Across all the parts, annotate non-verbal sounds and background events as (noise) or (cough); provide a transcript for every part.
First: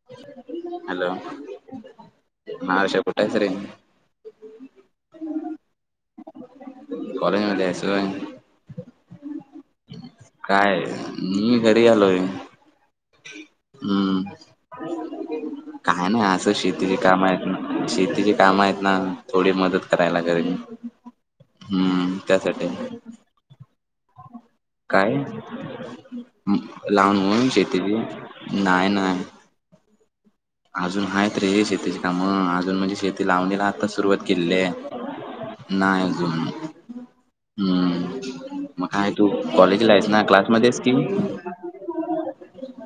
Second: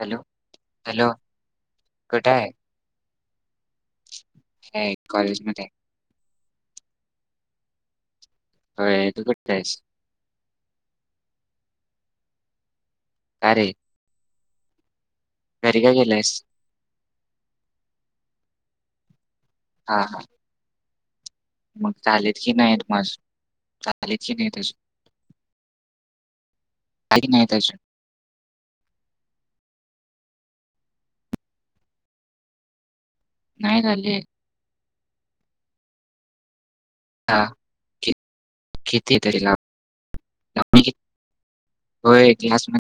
Hello hello हां आर्षा कुंठे आहेस रे कायं आहे कॉलेज मध्यें कॉलेज मध्यें आहेस होयं. कायं आहे तुझं कॅश कायं आहे मी घरी आलोय आहे कायं रे हम्मं घरी का कायं नाहीं गेलायस असं शीर शेतीचे कामं आहेतं नां शेतीचे कामं आहेतं नां थोडी मंदत हा हा करांयला घरी मग हम्मं झालेत की त्यांसाठी नाहीत चं माझ झालेत की नाहीत अजून कायं झाले की लाबूंनचं नाहीत अजून शेती नाहीं -नाहीं अजूंन आहेतं रे शेतीची कामं अजूंन म्हणजे शेतं ती लावणीला नाही आंता झाले सुरुवांत केलेली आहे नाहीं अजूंन हा हम्मं कि- मंग किती कायं आहे तू तरी लाव कॉलेजला आहेसं नां क्लासमध्यें लावणी आहेसं किती कि होय की आस नाय.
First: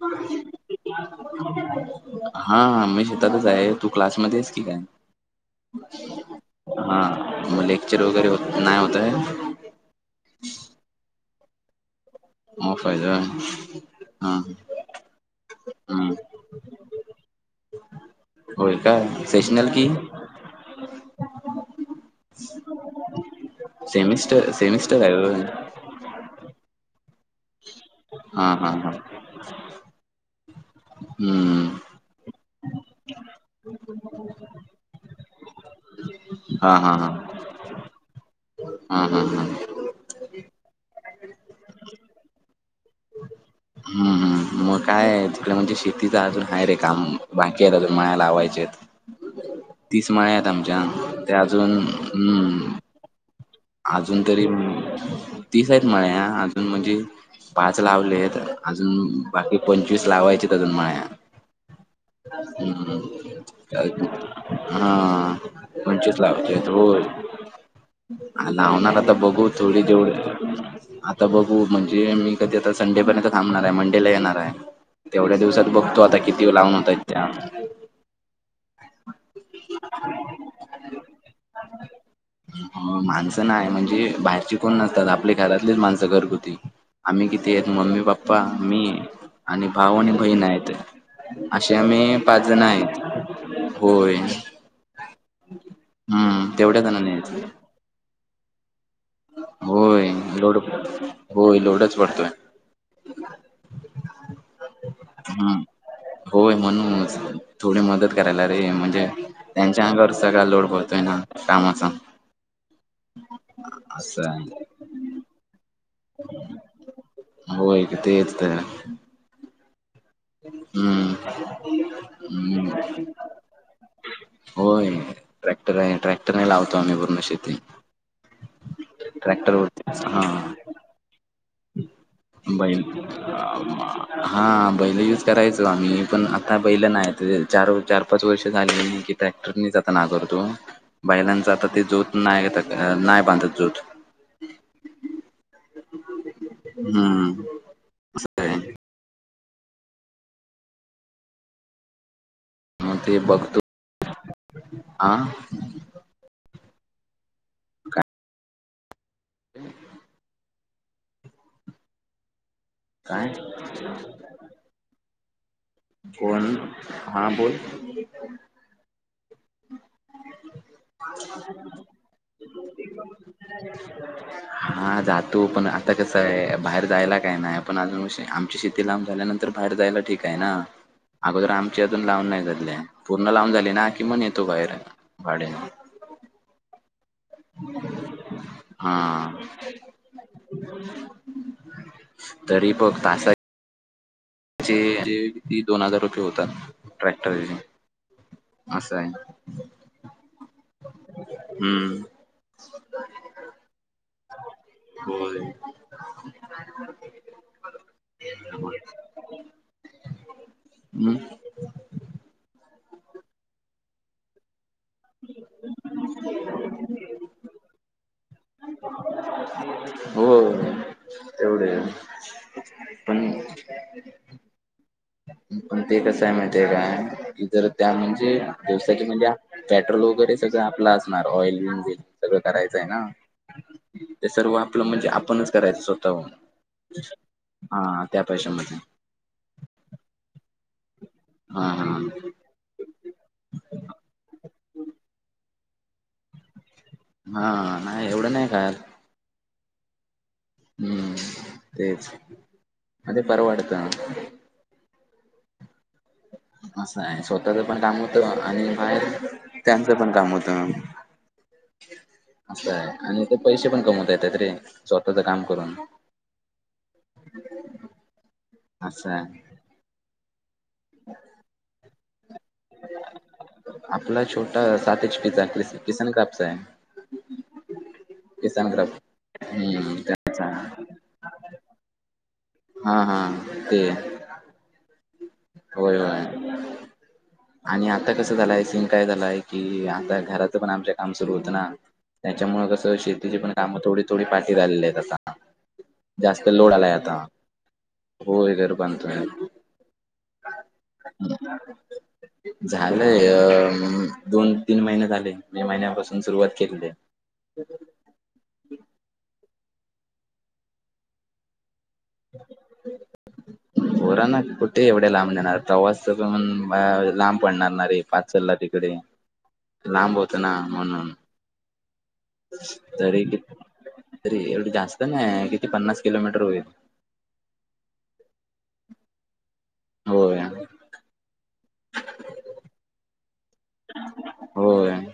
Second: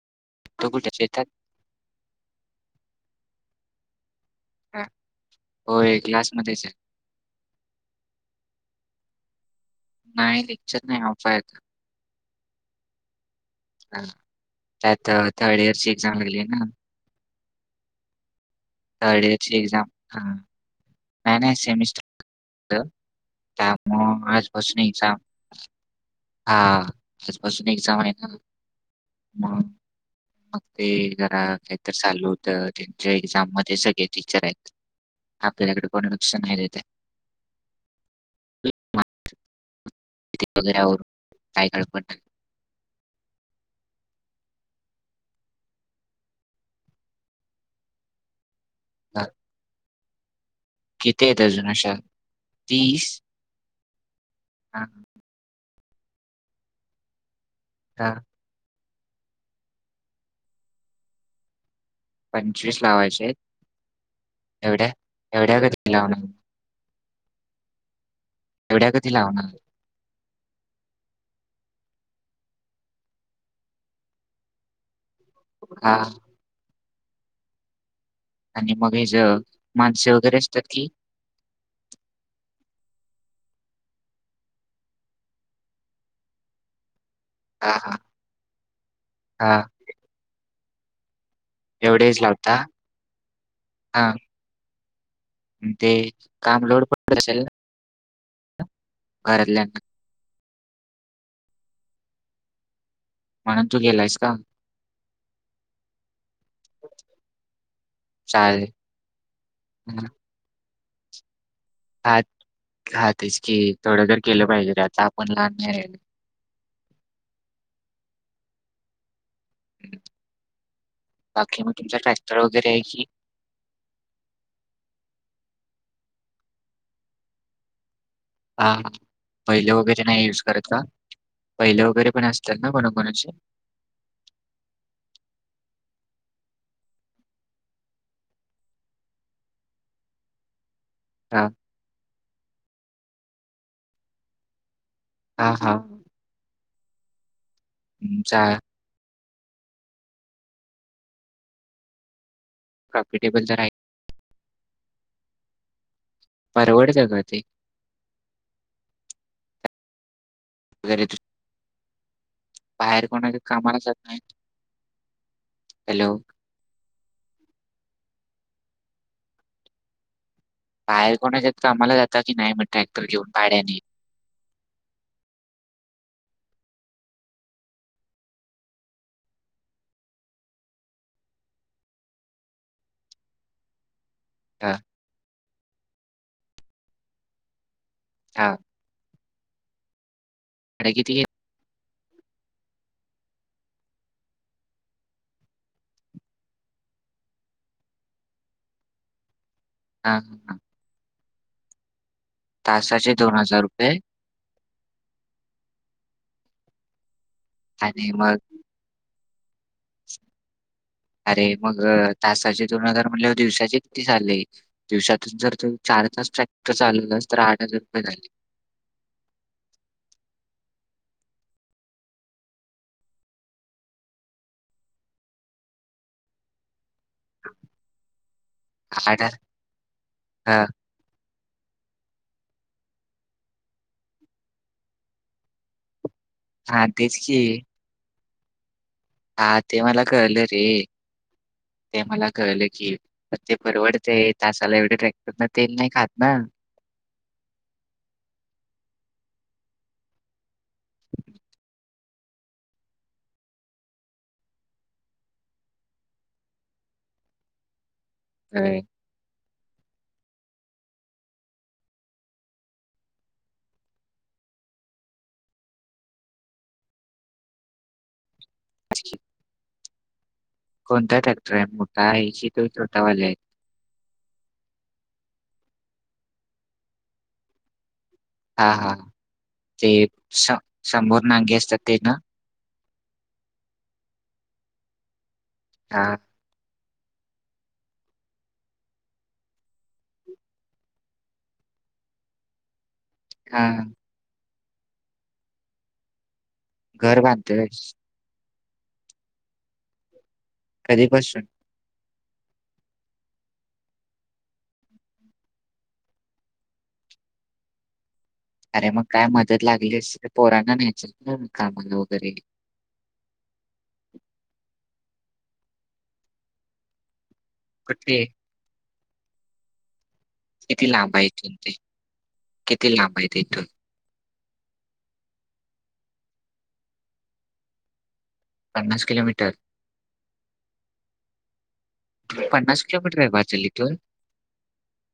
(unintelligible) हा मी शेतातच आहे तू क्लासमध्ये आहेस. ठीक आहे. हा. होय क्लासमध्येच आहे हा मग लेक्चर वगैरे नाही होतंय? नाही लेक्चर नाही ऑफ आहे आज. ऑफ हाय का? हा त्यात थर्ड इयरची हा एक्झाम लागली आहे ना? होय काय? थर्ड इयरची सेशनल एक्झाम की हा नाही- नाही. सेमिस्टर त् त्यामुळ आज सेमिस्टर पासन सेमिस्टर आहे एग्जाम. होय हा आजपासून एक्झाम आहे ना? हा हा हा मग ते -जरा हम्म के तर चालू होत त्यांच्या एक्झाम मध्ये सगळे टीचर आहेत. आपल्याकड कोण लक्ष नाहीे देताय. हम्म - हम्म - हम्म. (unintelligible) -वगैरे काय काळ पड हम्म मग काय? तिकडे म्हणजे शेतीचं अजून आहे रे काम. बाकी आहे अजून माळ लावायचे आहेत. काक - - तीस माळायत आमच्या ते अजून अशा हम् तीस (inaudible) अजून तरी हा. तीस आहेत माळा. अजून म्हणजे पाच हा लावले आहेत. अजून बाकी पंचवीस लावायचेत अजून माळ्या. पंचवीस हम्. लावायचे आहेत एवढ्या हम् एवढ्या कधी पंचवीस लावणार लावायच्या आहेत होय. एवढ्या लावणार आता कधी बघू लावणार थोडी जेवढी आता बघू म्हणजे मी कधी आता संडेपर्यंत थांबणार आहे मंडेला येणार आहे. तेवढ्या दिवसात हा बघतो आता किती लावून होतायत त्या. आणि मग हेज्या माणसं वगैरे असतात की. हम्म माणसं नाही म्हणजे बाहेरची कोण नसतात. आपली घरातलीच माणसं घरगुती. आम्ही किती आहेत. हा हा मम्मी - पप्पा, मी हा आणि भाऊ आणि बहीण आहेत. अशे आम्ही एवढेच पाच लावता जण आहेत हा होय. ते हम्म काम तेवढ्या लोड जणांनी पडत असेल आहेत ना? घरातल्यांना होय लोड - होय लोडच पडतोय. म्हणून तू गेलायस का? हम्. होय म्हणून थोडी मदत करायला चालेल रे. म्हणजे त्यांच्या अंगावरच सगळा लोड पडतोय ना कामचा. हा- हा तेच- कि थोडं जर असं केलं आहे. पाहिजे तर आता आपण लहानाय (unintelligible) होय तेच तर (inaudible) बाकी मग तुमचा हम्म. ट्रॅक्टर वगैरे आहे की हम्. होय. ट्रॅक्टर आहे. ट्रॅक्टर ने लावतो आम्ही पूर्ण शेती. हा ट्रॅक्टर बैले वगैरे हा नाही युज करत का? बैल वगैरे पण असतात ना बैल कोणा-कोणाची. हा बैल युज करायचो आम्ही पण आता बैल नाही ते चार -चार -पाच वर्ष झाली (unintelligible) ट्रॅक्टर निच आता नांगरतो (inaudible) हा बैलांच आता ते ज्योत नाही, नाही बांधत ज्योत हा हा. हम्म. तुमचा असं आहे मग ते प्रॉफिटेबल तर बघतो आहे आ.. परवडतय का ते? काय? ह (unintelligible) वगरे (unintelligible) बाहेर काय कोणाकडे कामाला जात नाहीत. कोण? हा बोल. बाहेर कोणाच्यात कामाला जाता की नाही मग ट्रॅक्टर घेऊन भाड्याने? हा जातो पण आता कसं आहे बाहेर जायला काही नाही पण अजून आमची शेती ते लांब झाल्यानंतर बाहेर जायला ठीक आहे ना. अगोदर आमची अजून लावून नाही झालेली पूर्ण लावून झाली ना मग नेतो हा बाहेर भाड्याने. हा. हा भाडं किती घेत तरी बघ आसा जे ते दोन हजार रुपये होतात ट्रॅक्टरचे असन आहे. हा हा हां. (inaudible) हम्म. तासाचे दोन हजार रुपये? होय. आणि मग ह (inaudible) अरे मग तासाचे दोन हजार म्हटले की दिवसाचे किती झाले? दिवसा तुन जर तु चार तास ट्रॅक्टर चालवलास तर आठ हजार रुपये झाले. हो तेवढे पण पण ते कसं आहे माहितीय काय इतर त्या म्हणजे दिवसाचे आठ म्हणजे हजार पेट्रोल वगैरे सगळं हा आपलं असणार ऑइल बिल सगळं करायचं आहे ना. ते सर्व आपलं म्हणजे आपणच करायचं स्वतःहून हा, तेच की हा त्या पैशामध्ये. हा ते मला कळलं रे हा हा ते मला कळलं की ते परवडतय तासाला एवढे ट्रॅक्टरला तेल नाही खातना? हा नाही एवढं नाही खात. हम्म तेच आणि परवडत. असं आहे स्वतःच पण काम होतं आणि अरे, बाहेर त्याचं पण काम होत. असं आहे आणि ते पैसे पण कमवता येतातरे स्वतःच काम करून. असा अ कोणता ट्रॅक्टर आहे मोठा आहे की तो छोटावाला आहे? आपला छोटा सात इंचपी किस, किसन कापसे हे. हा हा क्राफ्ट ते हम्म त्याचा समोर नांगे असतात ते ना? हा, हा ते होय, हा होय. आणि आता कसं झालंय? सीन काय झालाय? की आता घराच पण आमच्या काम सुरू होत ना? त्याच्यामुळे कसं? शि - -तिची पण हा कामं थोडी थोडी पाठी झालेले आहेत आता. जास्त लोड आलाय आता. घर बांधतोय होय. घर बांधतोय. हं. कधीपासून झालंय. अ- दोन तीन महिने झाले. मे महिन्यापासून सुरुवात केेलेली ए. ह अरे मग काय मदत लागली असेल पोराना न्यायचं ना कामाला वगैरे. पोरांना कुठे एवढे लांब नेणार? प्रवास अजून लांब- पडणार रे कुठे पाचलला तिकडे लांब होत ना म्हणून. (unintelligible) किती लांब तरी आहे कि. ते इथून? तरी एवढी जास्त नाही किती पन्नास किलोमीटर होईल. पन्नास किलोमीटर? होय. पन्नास किलोमीटर आहे पाचल इथून? होय.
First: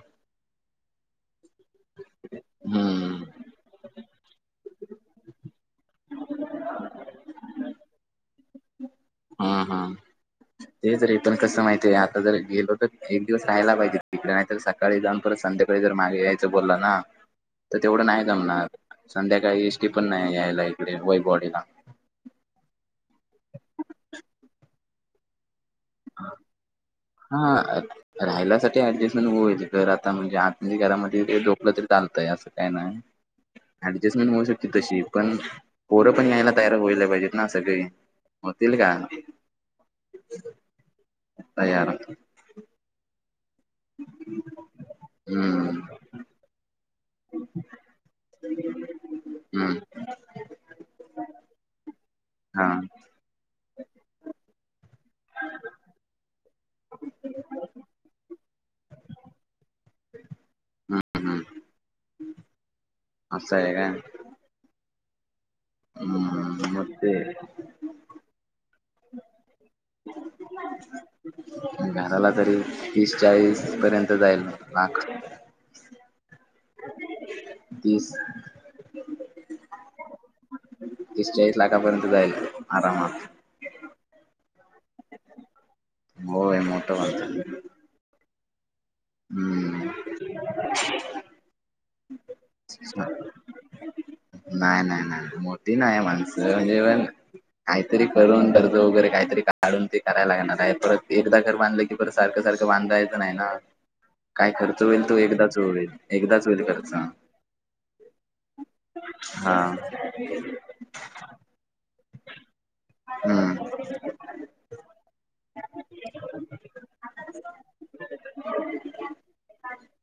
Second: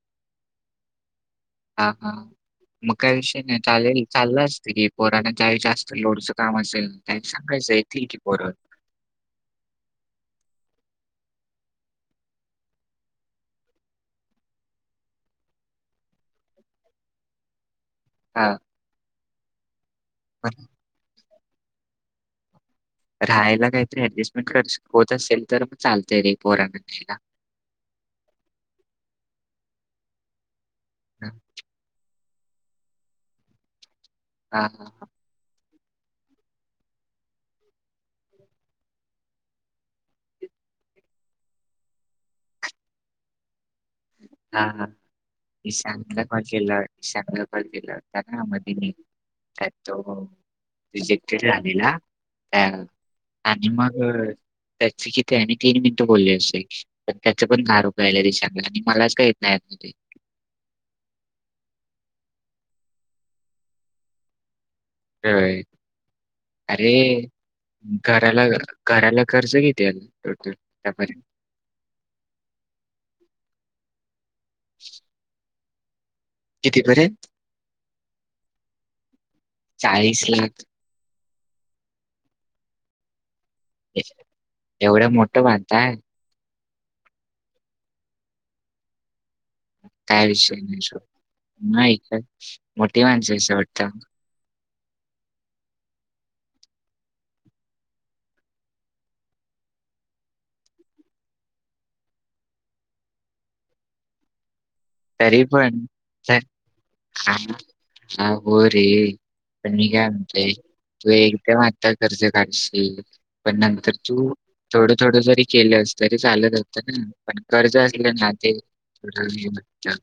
हां. हां. मग काही हम्म विषय नाही. चालेल. चालल अस - पोरांना ज्यावेळी जास्त लोडचं काम असेल, त्यावेळी सांगायचं. येतील की पोर. हां. हां. तेच रे. पण कसं माहितय का? आता जर गेलो तर एक दिवस राहायला पाहिजे तिकडे. नाही तर स- सकाळी जाऊन परत संध्याकाळी जर मागे यायचं बोलला ना? तर तेवढं नाही- हां, जमणार. संध्याकाळी एस टी पण नाही यायला इकडे. वैभववाडीला. राहायला काहीतरी ऍडजस्टमेंट कर होत असेल तर मग चालतय रे पोरांना रहायला. हां. राहिल्यासाठी ऍडजस्टमेंट होईल तिथं आता म्हणजे आता आपली घरामध्ये हां, (unintelligible) असं काय नाही. ऍडजस्टमेंट होऊ हां, शकते तशी. पण पोरं पण यायला तयार व्हायला पाहिजेत ना सगळे. होतील का? तयार. हां. हां. (unintelligible) हम्म ईशानला कॉल केला होता ना मधे मी. काय हम्म तो - रिजेक्टेड झालेला. हा हम्म आणि मग त्याची कि- त्यानी तीन मिनिटं बोलले असही. पण त्याच पण दहा रुपये आलेले. आणि मलाच का येत नाहीत अजून ते. हं. हं. असंय का? (unintelligible) हम्. मग अरे ते- घराला, घराला कर्ज कितीे आहे? टोटल आत्तापर्यंत? घराला तरी तीस चाळीस पर्यंत जाईल. लाख- कितीतरीे? तीस. चाळीस लाख. तीस चाळीस लाखापर्यंत जाईल आरामात. एवढं मोठं बांधताय? होय. मोठं बांधतोय. काय विषय नाही सोड. नाही काय मोठी माणसंयसा वाटत? नाही. नाही. नाही. मोठी नाही माणसं. काहीतरी करून कर्ज वगैरे काहीतरी काढून ते करायला लागणार आहे. परत एकदा घर बांधलं की- बरं सारखं सारखं बांधायचं नाही ना? काय खर्च होईल तो तरी एकदाच पण होईल. एकदाच होईल खर्च. हा हो रे. हा पण म्हणते तू एकदम आता कर्ज काढशील. हम्म पण नंतर तू थोडं थोडं जरी केलस तरी चालत होतं ना. पण कर्ज असलं ना ते (unintelligible)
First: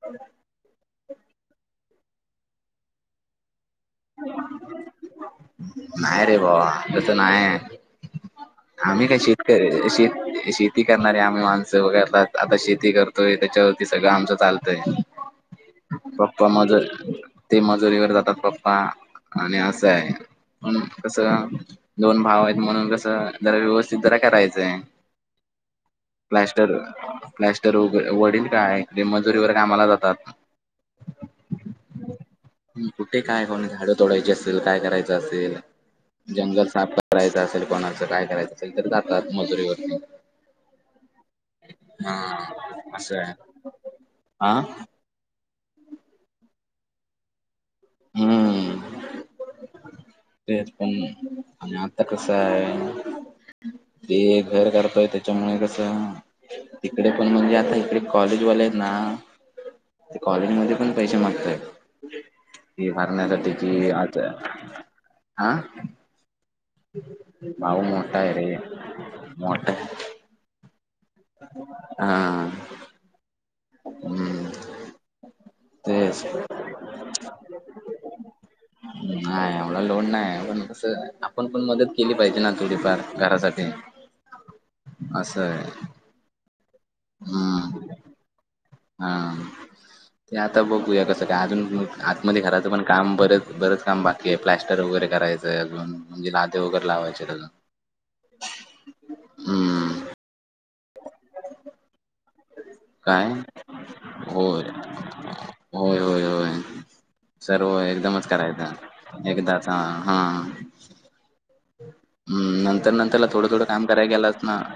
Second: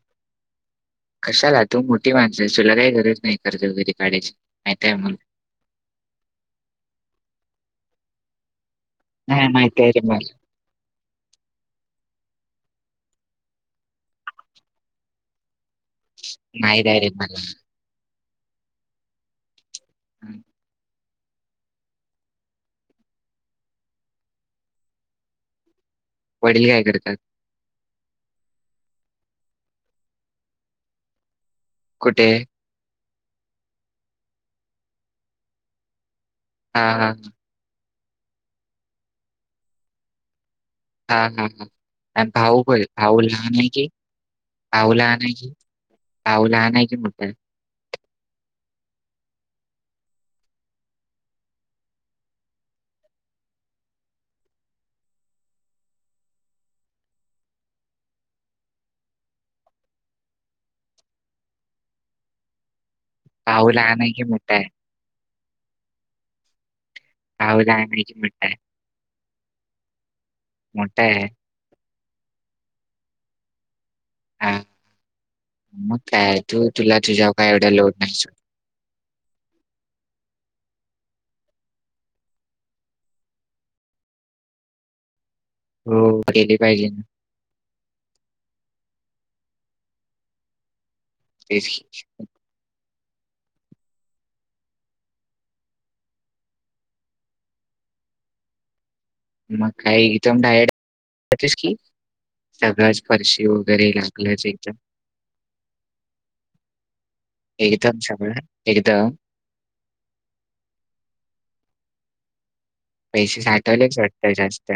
कशाला तू मोठी माणसयस. तुला काही गरज नाही कर्ज वगैरे. (unintelligible) नाय रे भावा. तसं नाये. आम्ही काय नाही माहिती शेतकरीरे आहे रे शेत मला शेत शेती करणारे आम्ही माणसं करतात. आता शेती करतोय त्याच्यावरती सगळं आमचं चालतंय. पप्पा माझ माहिती आहे रे मला ते म मजोरीवर जातात पप्पा. आणि असंय. हं. कसं दोन भावयेत म्हणून कसं. जरा व्यवस्थित जरा करायचंय. वडील प्लास्टर काय करतात प्लॅस्टर वगै, वडील काय ते मजुरीवर कामाला जातात. कुठे? कुठे काय कोनाची झाडं तोडायची असेल, काय करायचं असेल. जंगल हा साफ हा करायचं असेल, कोणाचं काय करायचं असेल. तर जातात मजुरी वरती. हा हा हा. आणि भाऊ प भाऊ लहान आहे की? हा भाऊ लहाने की, भाऊ लहाने की मोठाय? हम्म. तेच त म. आणि आता कसाय? ते घर करतोय त्याच्यामुळे कसं? तिकडे पण म्हणजे, आता इकडे कॉलेजवालेयेत ना. ते कॉलेज मध्ये पण पैसे मागताय. फी भरण्यासाठी भाऊ कि. लहान आहे की आता मोठा आहे आ. भाऊ लहान आहे की मोठाय रे मोठा आहे मोठाय. मोठाये. हा. हम्म. हा. मग तेच काय तू तुला तुझ्यावर काय एवढा लोड नाही. हम्म. नाय एवढा लोड नाय. पण कसं आपण पण मदत केली पाहिजे ना. थोडीफार घरासाठी. असंय. हो केली पाहिजे ना. हा हा. ते आता बघूया कसं काय, तेच अजून की. आतमध्ये घराचं पण काम बरेच बरेच काम बाकीय. प्लॅस्टर वगैरे करायचंय अजून. म्हणजे लादे वगैरे लावायचे. (inaudible) मग हम्म काय (unintelligible) इथ डायस की. सगळच काय फरशी वगैरे लागलंच होय एकदम. होय होय होय. सर्व एकदम एकदमच सगळं करायचं. एकदम एकदाच. हा हा. हम्म, नंतर नंतरला पैसे थोडं थोडं काम साठवलेच करायला वाटतं गेलंत ना? जास्त.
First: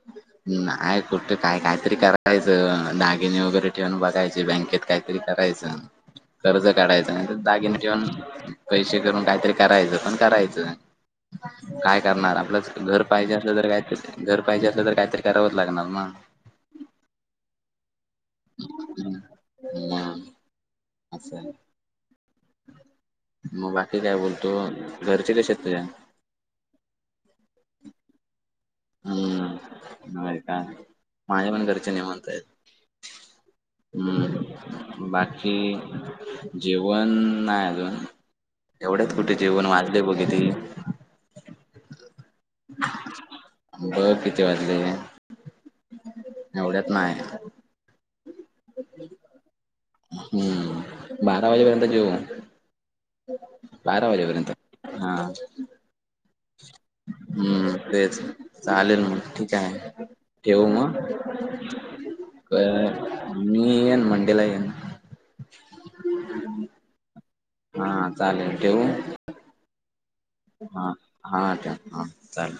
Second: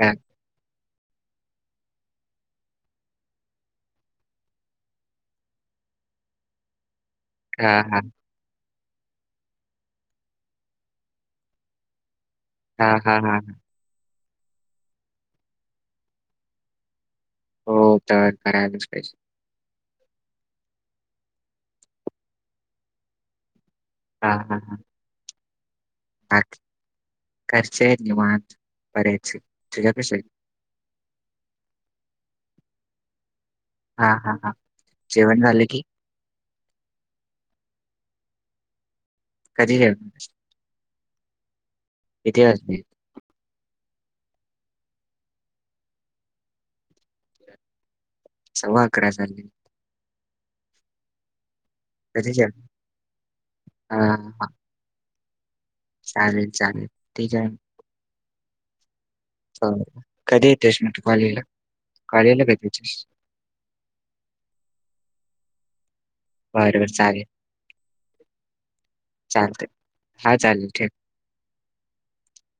हां, ना. आहे कुठं काय? कायतरी करायचं, दागिने वगैरे ठेवून बघायचे, बँकेत काहीतरी करायचं. कर्ज काढायचं नाही तर दागिने ठेवून. हां, पैशे करून, काहीतरी करायचं, पण करायचं, काय करणार आपलं हां, घर हां, पाहिजे हां. असलं, तर काहीतर, घर पाहिजे असलं तर काहीतरी करावंच लागणार ना. हो तर (unintelligible) करायलास पाहिजे (unintelligible) (unintelligible) ना असं (unintelligible) म बाकी काय हां, बोलतो? हां, हां. घरचे कशे येत तुझ्या? (unintelligible) घरचे निवांत, बडेच, तुझे कशे? (unintelligible) माझ्या पण घरचे निवांत येत. हां, हां, हां. हम्म, जेवण बाकी? झालं की? जेवण नाय अजून, एवढ्यात कुठे जेवण, कधी वाजले बघ जेवणार? कीती. किती वाजतील? बघ किती वाजले, एवढ्यात नाय. सव्वा आकरा झाले. हम्म, बारा वाजेपर्यंत जेऊ, कधी जेवणार? बारा हां. वाजेपर्यंत. हा, चालेल चालेल ते जॉईन हम्म तेच, चालेल मग, ठीक. च, आहे कधी ठेवू येतेस म मग तू कॉलेजला? कॉलेजला अ, कधी येतेस? मी येन मंडेला येईन. ह्. बर ब चालेल. हां, चालेल, ठेवू? चालतंय. हा चालेल हां, ठेव. हां ठेव, हा चालेल.